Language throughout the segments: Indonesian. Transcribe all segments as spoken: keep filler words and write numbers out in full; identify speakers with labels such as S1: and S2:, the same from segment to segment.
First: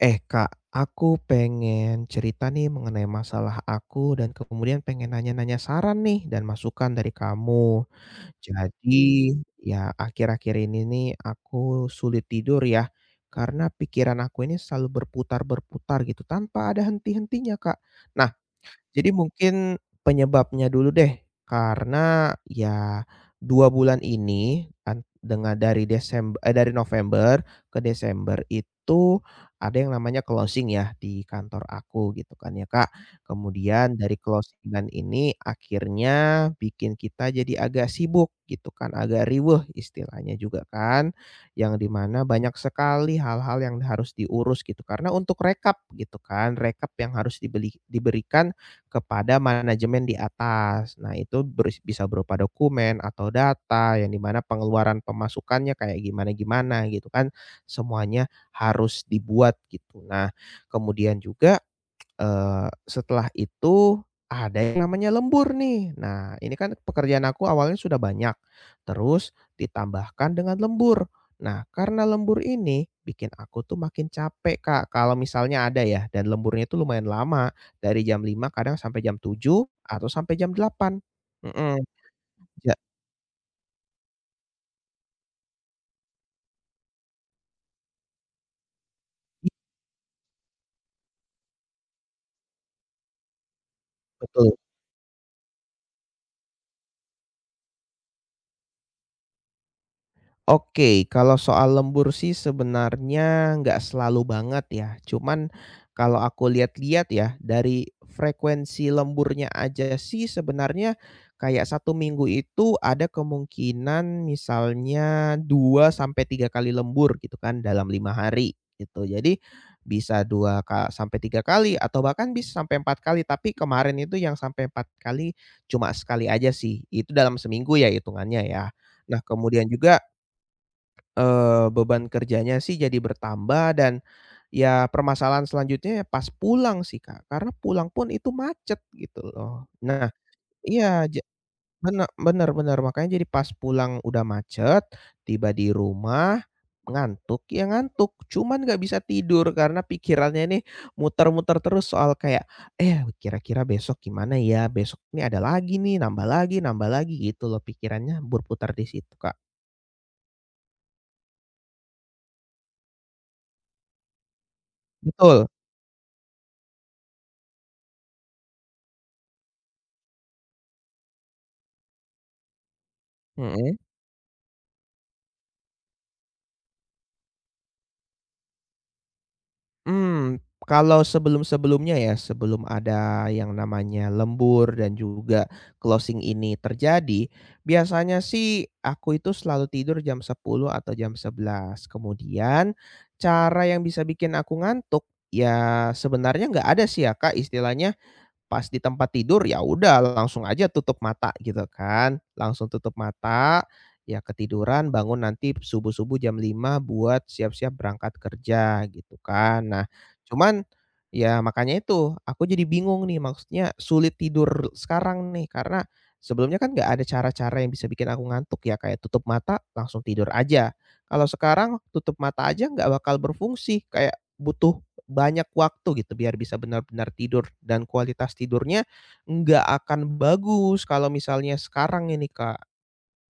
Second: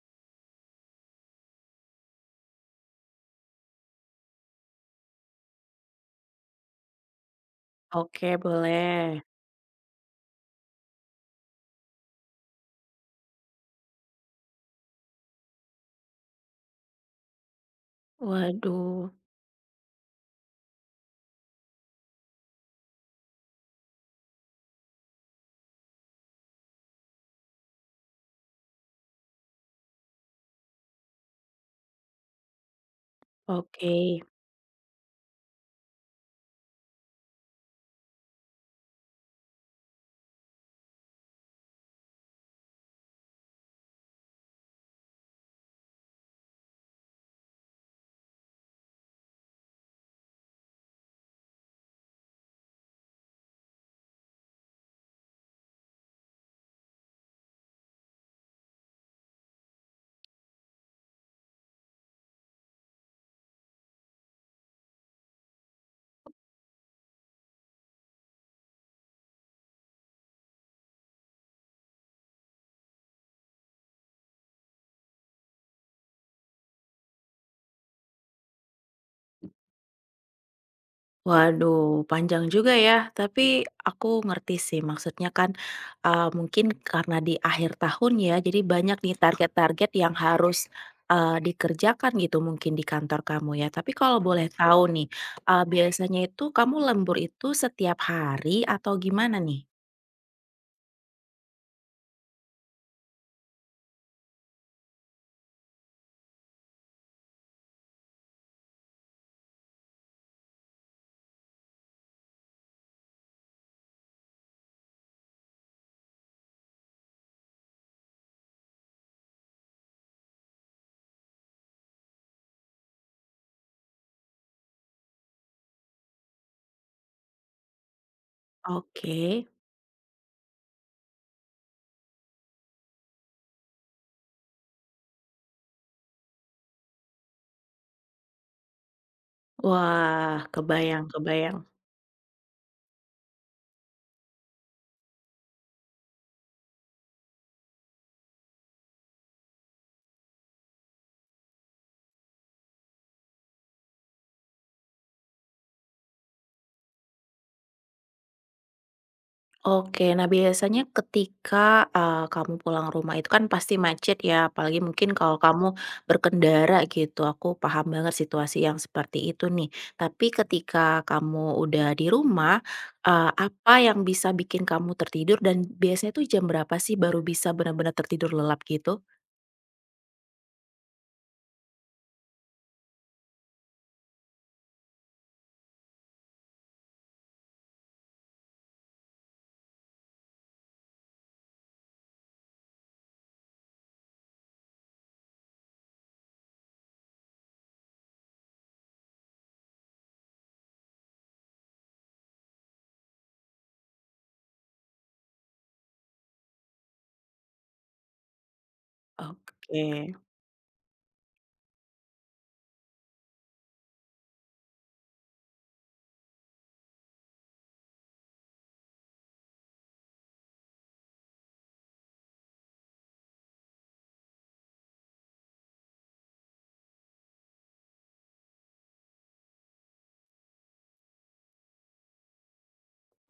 S1: Eh Kak, aku pengen cerita nih mengenai masalah aku dan kemudian pengen nanya-nanya saran nih dan masukan dari kamu.
S2: Oke, boleh.
S1: Jadi, ya akhir-akhir ini nih aku sulit tidur ya, karena pikiran aku ini selalu berputar-berputar gitu tanpa ada henti-hentinya Kak. Nah,
S2: Waduh,
S1: jadi mungkin penyebabnya dulu deh, karena ya dua bulan ini an dengan dari Desember eee, dari November ke Desember itu ada yang namanya closing ya di kantor aku gitu kan ya, Kak. Kemudian
S2: oke.
S1: dari closing ini akhirnya bikin kita jadi agak sibuk gitu kan, agak riweuh istilahnya juga kan, yang dimana banyak sekali hal-hal yang harus diurus gitu. Karena untuk rekap gitu kan, rekap yang harus dibeli diberikan kepada manajemen di atas. Nah, itu berus bisa berupa dokumen atau data yang dimana pengeluaran pemasukannya kayak gimana-gimana gitu kan, semuanya harus dibuat gitu. Nah, kemudian juga Eee, setelah itu ada yang namanya lembur nih. Nah, ini kan pekerjaan aku awalnya sudah banyak, terus ditambahkan dengan lembur. Nah, karena lembur ini bikin aku tuh makin capek, Kak, kalau misalnya ada ya dan lemburnya itu lumayan lama, dari jam lima kadang sampai jam tujuh atau sampai jam delapan. Mhm,
S2: Waduh, panjang juga
S1: ja
S2: ya. Tapi aku ngerti sih, maksudnya kan uh, mungkin karena di akhir tahun ya, jadi banyak nih target-target yang harus uh, dikerjakan gitu mungkin di kantor kamu ya. Tapi kalau boleh
S1: betul.
S2: tahu nih, uh, biasanya itu kamu lembur itu setiap hari atau gimana nih?
S1: Oke, kalau soal lembur sih sebenarnya nggak selalu banget ya. Cuman kalau aku lihat-lihat ya dari frekuensi lemburnya aja sih sebenarnya kayak satu minggu itu ada kemungkinan misalnya dua sampai tiga kali lembur gitu kan dalam lima hari gitu. Jadi bisa dua ka sampai tiga kali atau bahkan bisa sampai empat kali, tapi kemarin itu yang sampai empat kali cuma sekali aja sih. Itu dalam seminggu ya hitungannya ya. Nah,
S2: Oke.
S1: kemudian juga Eee, beban kerjanya sih jadi bertambah dan ya permasalahan selanjutnya ya pas pulang sih, Kak, karena pulang pun itu macet gitu loh. Nah,
S2: Wah, kebayang,
S1: iya, ja
S2: kebayang.
S1: bene bener bener, makanya jadi pas pulang udah macet, tiba di rumah, ngantuk, ya ngantuk, cuman nggak bisa tidur karena pikirannya nih muter-muter terus soal kayak, "Eh, kira-kira besok gimana ya? Besok nih ada lagi nih, nambah lagi nambah lagi," gitu loh pikirannya berputar di situ, Kak.
S2: Oke, nah biasanya ketika, eee, kamu pulang rumah itu kan pasti macet ya, apalagi mungkin kalau
S1: Betul,
S2: kamu berkendara gitu, aku paham banget situasi yang seperti itu nih. Tapi ketika kamu udah di rumah, eee, apa
S1: mhm.
S2: yang bisa bikin kamu tertidur dan biasanya tuh jam berapa sih baru bisa benar-benar tertidur lelap gitu?
S1: Hmm, kalau sebelum-sebelumnya ya, sebelum ada yang namanya lembur dan juga closing ini terjadi, biasanya sih aku itu selalu tidur jam sepuluh atau jam sebelas. Kemudian cara yang bisa bikin aku ngantuk, ya sebenarnya nggak ada sih ya, Kak, istilahnya pas di tempat tidur, ya udah langsung aja tutup mata gitu kan, langsung tutup mata, ya ketiduran bangun nanti subuh-subuh jam lima buat siap-siap berangkat kerja gitu kan. Nah,
S2: Oke.
S1: cuman ya makanya itu aku jadi bingung nih maksudnya sulit tidur sekarang nih karena sebelumnya kan nggak ada cara-cara yang bisa bikin aku ngantuk ya, kayak tutup mata langsung tidur aja. Kalau sekarang tutup mata aja nggak bakal berfungsi, kayak butuh banyak waktu gitu biar bisa benar-benar tidur dan kualitas tidurnya nggak akan bagus kalau misalnya sekarang ini, Kak.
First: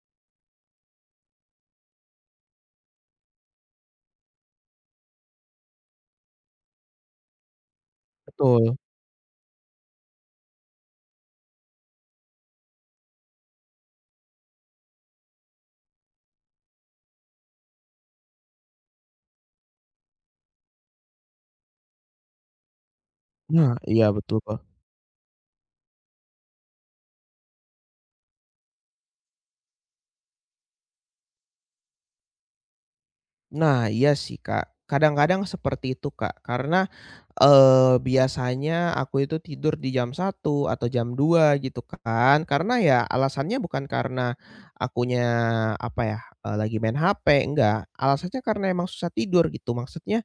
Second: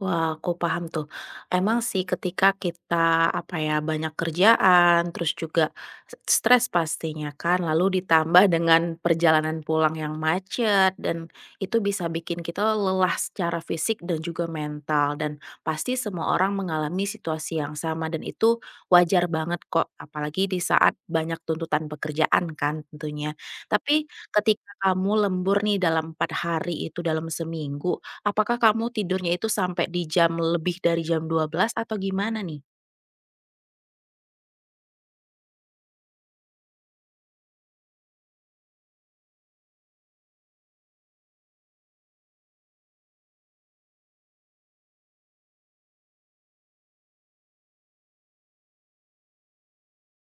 S2: Wah, aku paham tuh. Emang sih ketika kita apa ya, banyak kerjaan, terus juga s- stres pastinya kan, lalu ditambah
S1: Betul.
S2: dengan perjalanan pulang yang macet dan itu bisa bikin kita lelah secara fisik dan juga mental dan pasti semua orang mengalami situasi yang sama dan itu wajar banget kok, apalagi di saat banyak tuntutan pekerjaan kan tentunya.
S1: Nah, iya
S2: Tapi
S1: betul, Kak.
S2: ketika kamu lembur nih dalam empat hari itu dalam seminggu. Apakah kamu tidurnya itu sampai di jam lebih dari jam dua belas atau gimana nih?
S1: Nah, iya sih, Kak. Kadang-kadang seperti itu, Kak, karena, eee, biasanya aku itu tidur di jam satu atau jam dua gitu kan, karena ya alasannya bukan karena akunya apa ya, eee, lagi main H P, enggak, alasannya karena emang susah tidur gitu. Maksudnya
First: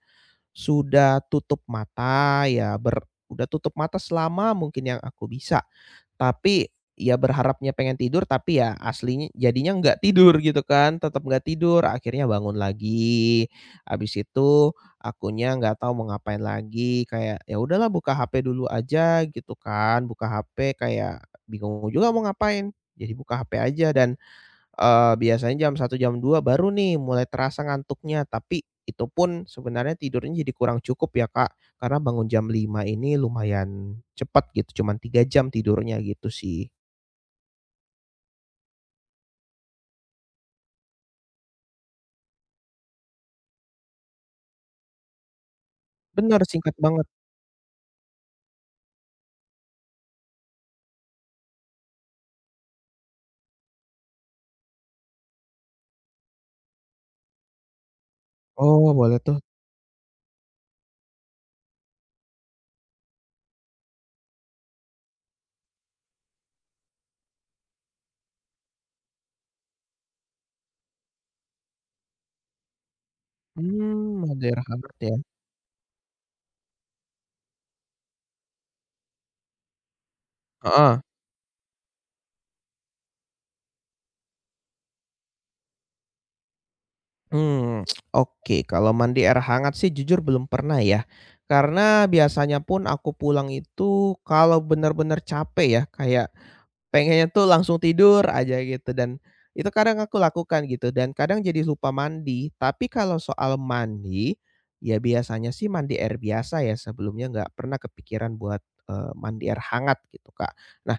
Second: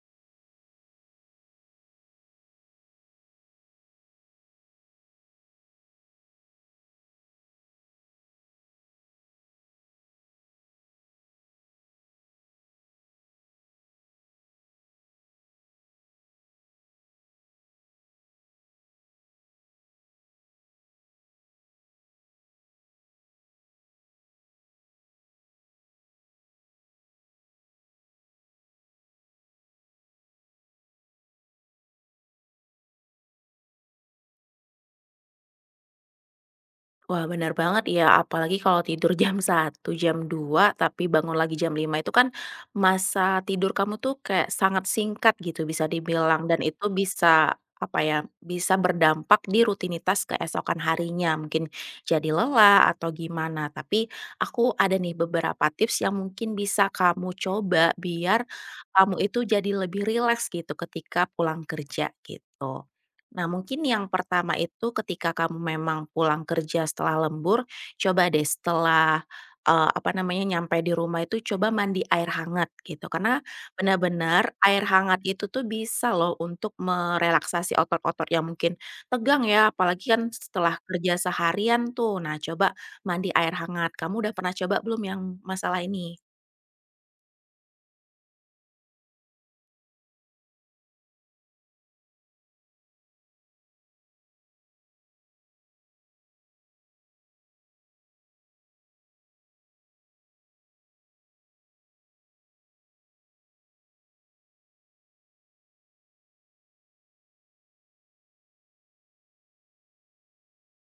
S1: sudah tutup mata ya ber udah tutup mata selama mungkin yang aku bisa. Tapi, ya berharapnya pengen tidur tapi ya aslinya jadinya nggak tidur gitu kan, tetap nggak tidur, akhirnya bangun lagi, habis itu akunya nggak tahu mau ngapain lagi, kayak, "Ya udahlah buka H P dulu aja," gitu kan, buka H P kayak bingung juga mau ngapain, jadi buka H P aja dan Eee, biasanya jam satu jam dua baru nih mulai terasa ngantuknya, tapi itu pun sebenarnya tidurnya jadi kurang cukup ya, Kak, karena bangun jam lima ini lumayan cepat gitu, cuman tiga jam tidurnya gitu sih.
S2: Wah, benar banget ya, apalagi kalau tidur jam satu jam dua tapi bangun lagi jam lima itu kan masa tidur kamu tuh kayak sangat singkat gitu bisa
S1: Bener,
S2: dibilang dan
S1: singkat
S2: itu
S1: banget.
S2: bisa, apa ya, bisa berdampak di rutinitas keesokan harinya, mungkin jadi lelah atau gimana. Tapi aku ada nih beberapa tips yang mungkin bisa kamu coba biar
S1: Oh, boleh
S2: kamu
S1: tuh.
S2: itu jadi lebih rileks gitu ketika pulang kerja, git Nah, mungkin yang pertama itu ketika kamu memang pulang kerja setelah lembur, coba deh setelah, eee, apa namanya, nyampe di rumah itu coba mandi air hangat gitu. Karena
S1: Hmm, mandi
S2: benar-benar
S1: air
S2: air
S1: hangat ya?
S2: hangat itu tuh bisa loh untuk merelaksasi otot-otot yang mungkin tegang ya, apalagi kan setelah
S1: Heeh.
S2: kerja seharian tuh. Nah, coba mandi air hangat. Kamu udah pernah coba belum yang masalah ini?
S1: Hmm, oke, kalau mandi air hangat sih jujur belum pernah ya, karena biasanya pun aku pulang itu kalau benar-benar capek ya, kayak pengennya tuh langsung tidur aja gitu dan itu kadang aku lakukan gitu dan kadang jadi lupa mandi. Tapi kalau soal mandi, ya biasanya sih mandi air biasa ya sebelumnya nggak pernah kepikiran buat, eee, mandi air hangat gitu, Kak. Nah,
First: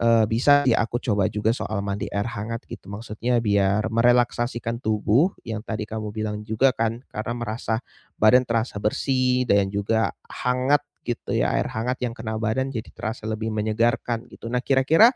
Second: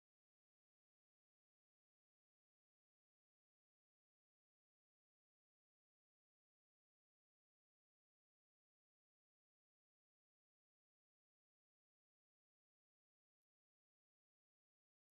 S1: eee, bisa ya aku coba juga soal mandi air hangat gitu maksudnya biar merelaksasikan tubuh yang tadi kamu bilang juga kan karena merasa badan terasa bersih dan juga hangat gitu ya, air hangat yang kena badan jadi terasa lebih menyegarkan gitu. Nah, kira-kira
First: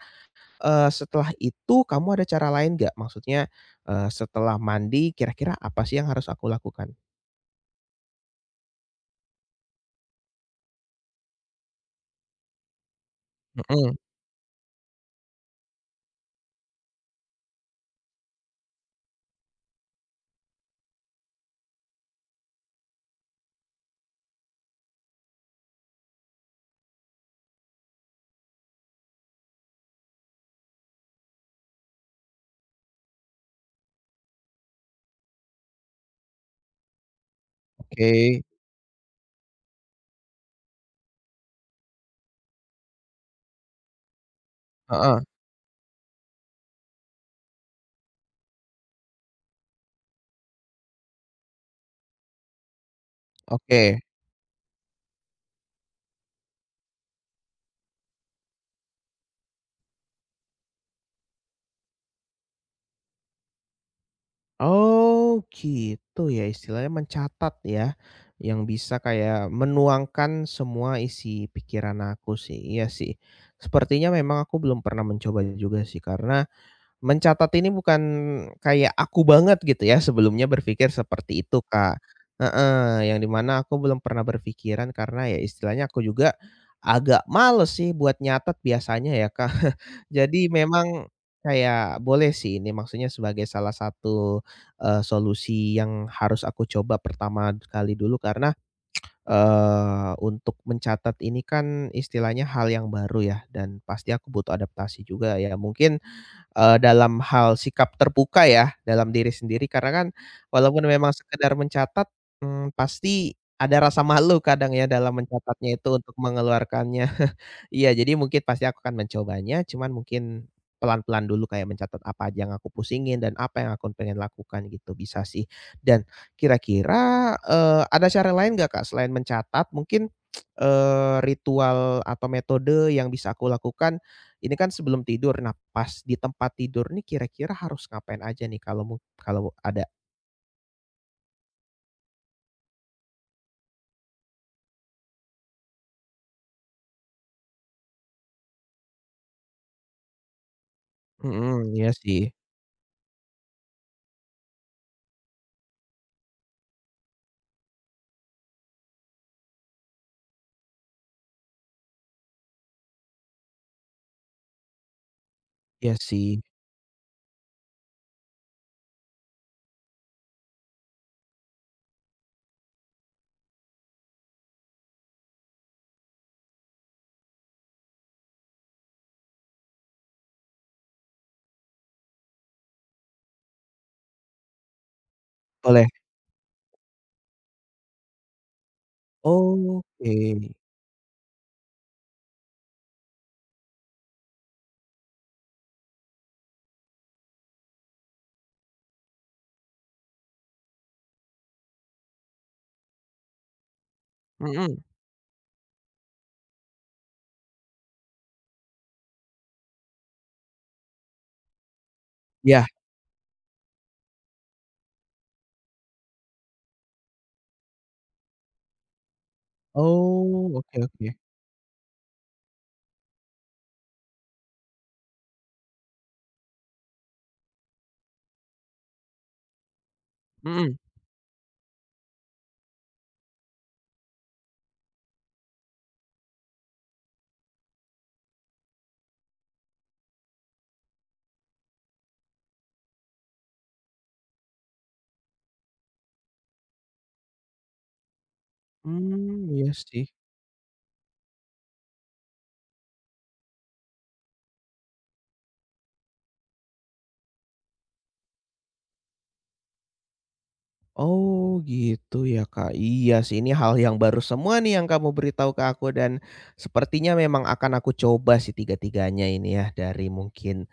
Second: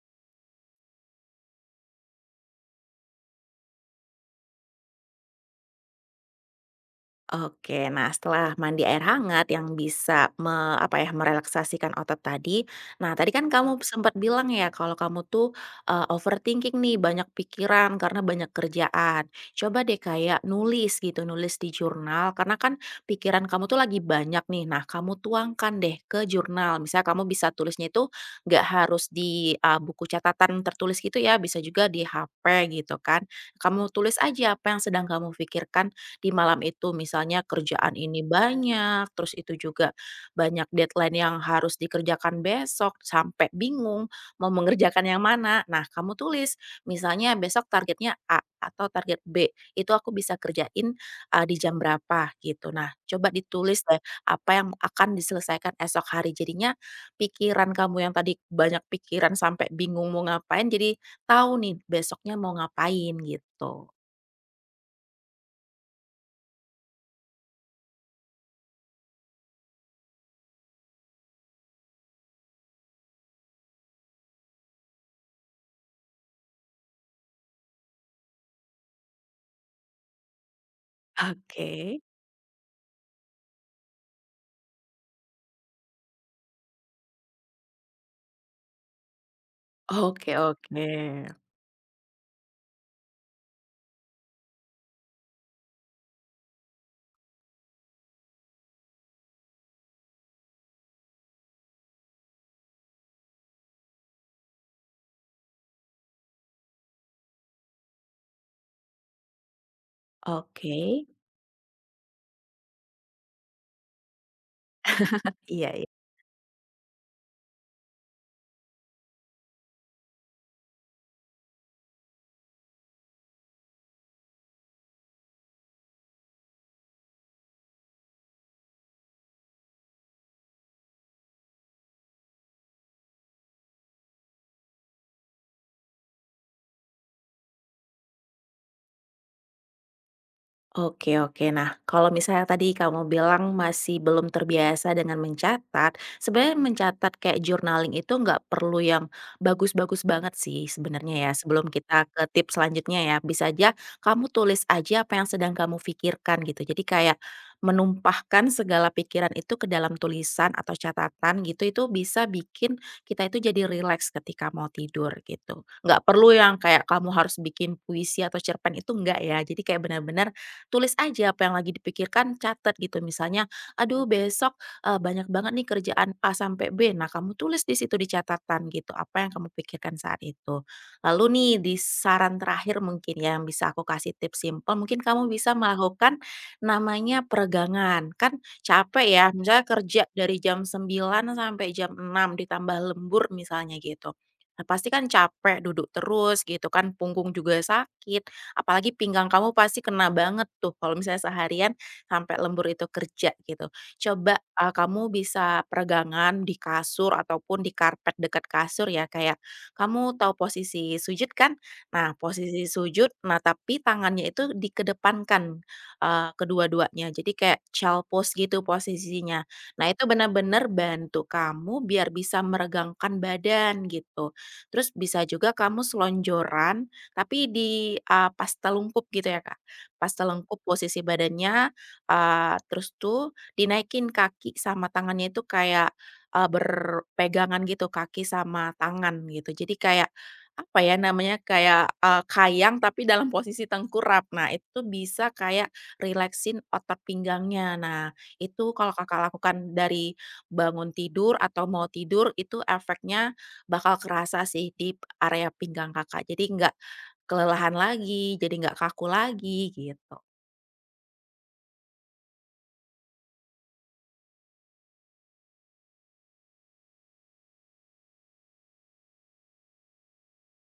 S1: Eee, setelah itu kamu ada cara lain nggak? Maksudnya, eee, setelah mandi kira-kira apa sih yang harus aku lakukan?
S2: Oke, nah setelah mandi air hangat yang bisa me apa ya, merelaksasikan otot tadi. Nah, tadi kan kamu
S1: Mhm,
S2: sempat bilang ya kalau kamu tuh, eee, overthinking nih, banyak pikiran karena banyak kerjaan. Coba deh kayak nulis gitu, nulis di jurnal karena kan pikiran kamu tuh lagi banyak nih. Nah, kamu tuangkan deh ke jurnal. Misalnya kamu bisa tulisnya itu nggak harus di, eee, buku catatan tertulis gitu ya, bisa juga di H P gitu kan. Kamu tulis aja apa yang sedang kamu pikirkan di malam itu misalnya kerjaan ini
S1: oke,
S2: banyak, terus itu juga banyak deadline yang harus dikerjakan besok, sampai bingung mau mengerjakan
S1: heeh,
S2: yang mana. Nah, kamu tulis misalnya besok targetnya A atau target B, itu aku bisa kerjain, eee, di jam berapa gitu. Nah, coba ditulis deh
S1: oke.
S2: apa yang akan diselesaikan esok hari. Jadinya pikiran kamu yang tadi banyak pikiran sampai bingung mau ngapain, jadi tahu nih besoknya mau ngapain gitu.
S1: Oh, gitu ya istilahnya mencatat ya, yang bisa kayak menuangkan semua isi pikiran aku sih, iya sih. Sepertinya memang aku belum pernah mencoba juga sih karena mencatat ini bukan kayak aku banget gitu ya sebelumnya berpikir seperti itu,
S2: Oke.
S1: Kak. Heeh, yang di mana aku belum pernah berpikiran karena ya istilahnya aku juga agak males sih buat nyatet biasanya ya, Kak.
S2: Oke,
S1: Jadi
S2: oke.
S1: memang kayak boleh sih ini maksudnya sebagai salah satu, eee, solusi yang harus aku coba pertama kali dulu karena, eee, untuk mencatat ini kan istilahnya hal yang baru ya dan pasti aku butuh adaptasi juga ya. Mungkin eee, dalam hal sikap terbuka ya, dalam diri sendiri karena kan
S2: Oke,
S1: walaupun memang sekedar mencatat, mmm, pasti ada rasa malu kadang ya dalam
S2: iya,
S1: mencatatnya itu
S2: mhm.
S1: untuk mengeluarkannya. Iya, jadi mungkin pasti aku akan mencobanya, cuman mungkin pelan-pelan dulu kayak mencatat apa aja yang aku pusingin dan apa yang aku pengen lakukan gitu, bisa sih. Dan kira-kira, eee, ada cara lain gak Kak, selain mencatat mungkin, eee, ritual atau metode yang bisa aku lakukan ini kan sebelum tidur, nah pas di tempat tidur nih kira-kira harus ngapain aja nih kalau mu kalau ada?
S2: Oke, oke. Nah, kalau misalnya tadi kamu bilang masih belum terbiasa dengan mencatat, sebenarnya mencatat kayak journaling itu nggak perlu yang bagus-bagus banget sih sebenarnya ya.
S1: Mhm,
S2: Sebelum
S1: iya
S2: kita
S1: sih
S2: ke tips selanjutnya ya, bisa aja kamu tulis aja apa yang sedang kamu pikirkan gitu. Jadi kayak menumpahkan segala pikiran itu ke dalam tulisan atau catatan gitu, itu bisa bikin kita itu jadi rileks ketika mau tidur gitu.
S1: iya
S2: Nggak perlu
S1: sih,
S2: yang kayak kamu harus bikin puisi atau cerpen itu enggak ya. Jadi kayak benar-benar tulis aja apa yang lagi dipikirkan, catat gitu. Misalnya, "Aduh besok, eee, banyak banget nih kerjaan A sampai B." Nah, kamu tulis di situ di catatan gitu, apa yang kamu pikirkan saat itu. Lalu nih di saran terakhir mungkin ya yang bisa aku kasih tips simpel, mungkin kamu bisa
S1: boleh.
S2: melakukan namanya peregangan. Kan capek ya, misalnya kerja
S1: Oke,
S2: dari jam sembilan sampai jam enam ditambah lembur misalnya gitu. Nah, pasti kan capek duduk terus gitu kan, punggung juga sakit. Apalagi pinggang kamu pasti kena banget tuh kalau misalnya seharian sampai lembur itu kerja gitu. Coba, eee,
S1: mhm,
S2: kamu bisa peregangan di kasur ataupun di karpet dekat kasur ya, kayak kamu tahu posisi sujud kan? Nah,
S1: iya,
S2: posisi sujud, nah tapi tangannya itu dikedepankan, eee, kedua-duanya. Jadi kayak child pose gitu posisinya. Nah, itu
S1: oh,
S2: benar-benar
S1: oke oke,
S2: bantu kamu biar bisa meregangkan badan gitu. Terus bisa juga kamu selonjoran tapi di, eee, pasta lengkup gitu ya, Kak. Pasta lengkup
S1: mhm,
S2: posisi badannya, eee, terus tuh dinaikin kaki sama tangannya itu kayak, eee, berpegangan gitu, kaki sama tangan gitu. Jadi kayak, apa ya namanya, kayak, eee, kayang tapi dalam posisi tengkurap. Nah, itu bisa kayak relaxin otot pinggangnya. Nah, itu kalau Kakak
S1: mmm, iya
S2: lakukan
S1: sih.
S2: dari bangun tidur atau mau tidur, itu efeknya bakal kerasa sih di area pinggang Kakak. Jadi nggak kelelahan lagi, jadi nggak kaku lagi, gitu.
S1: Oh, gitu ya Kak, iya sih ini hal yang baru semua nih yang kamu beritahu ke aku dan sepertinya memang akan aku coba sih tiga-tiganya ini ya dari mungkin,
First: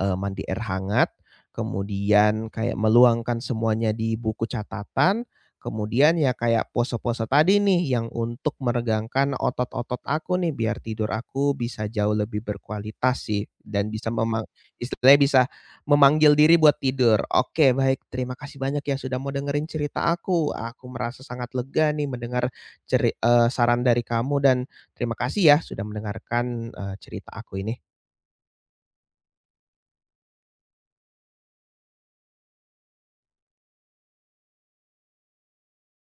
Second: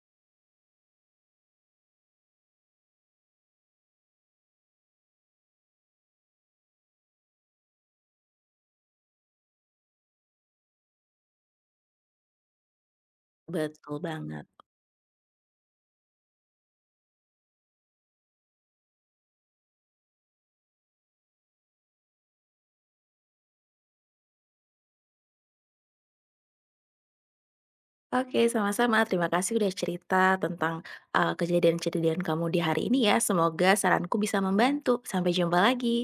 S1: eee, mandi air hangat, kemudian kayak meluangkan semuanya di buku catatan, kemudian ya kayak pose-pose tadi nih yang untuk meregangkan otot-otot aku nih biar tidur aku bisa jauh lebih berkualitas sih dan
S2: Betul
S1: bisa memang
S2: banget.
S1: istilahnya bisa memanggil diri buat tidur. Oke, baik. Terima kasih banyak ya sudah mau dengerin cerita aku. Aku merasa sangat lega nih mendengar ceri eee, saran dari kamu dan terima kasih ya sudah mendengarkan, eee, cerita aku ini.
S2: Oke, sama-sama. Terima kasih udah cerita tentang, eee, kejadian-kejadian kamu di hari ini ya. Semoga saranku bisa membantu. Sampai jumpa lagi.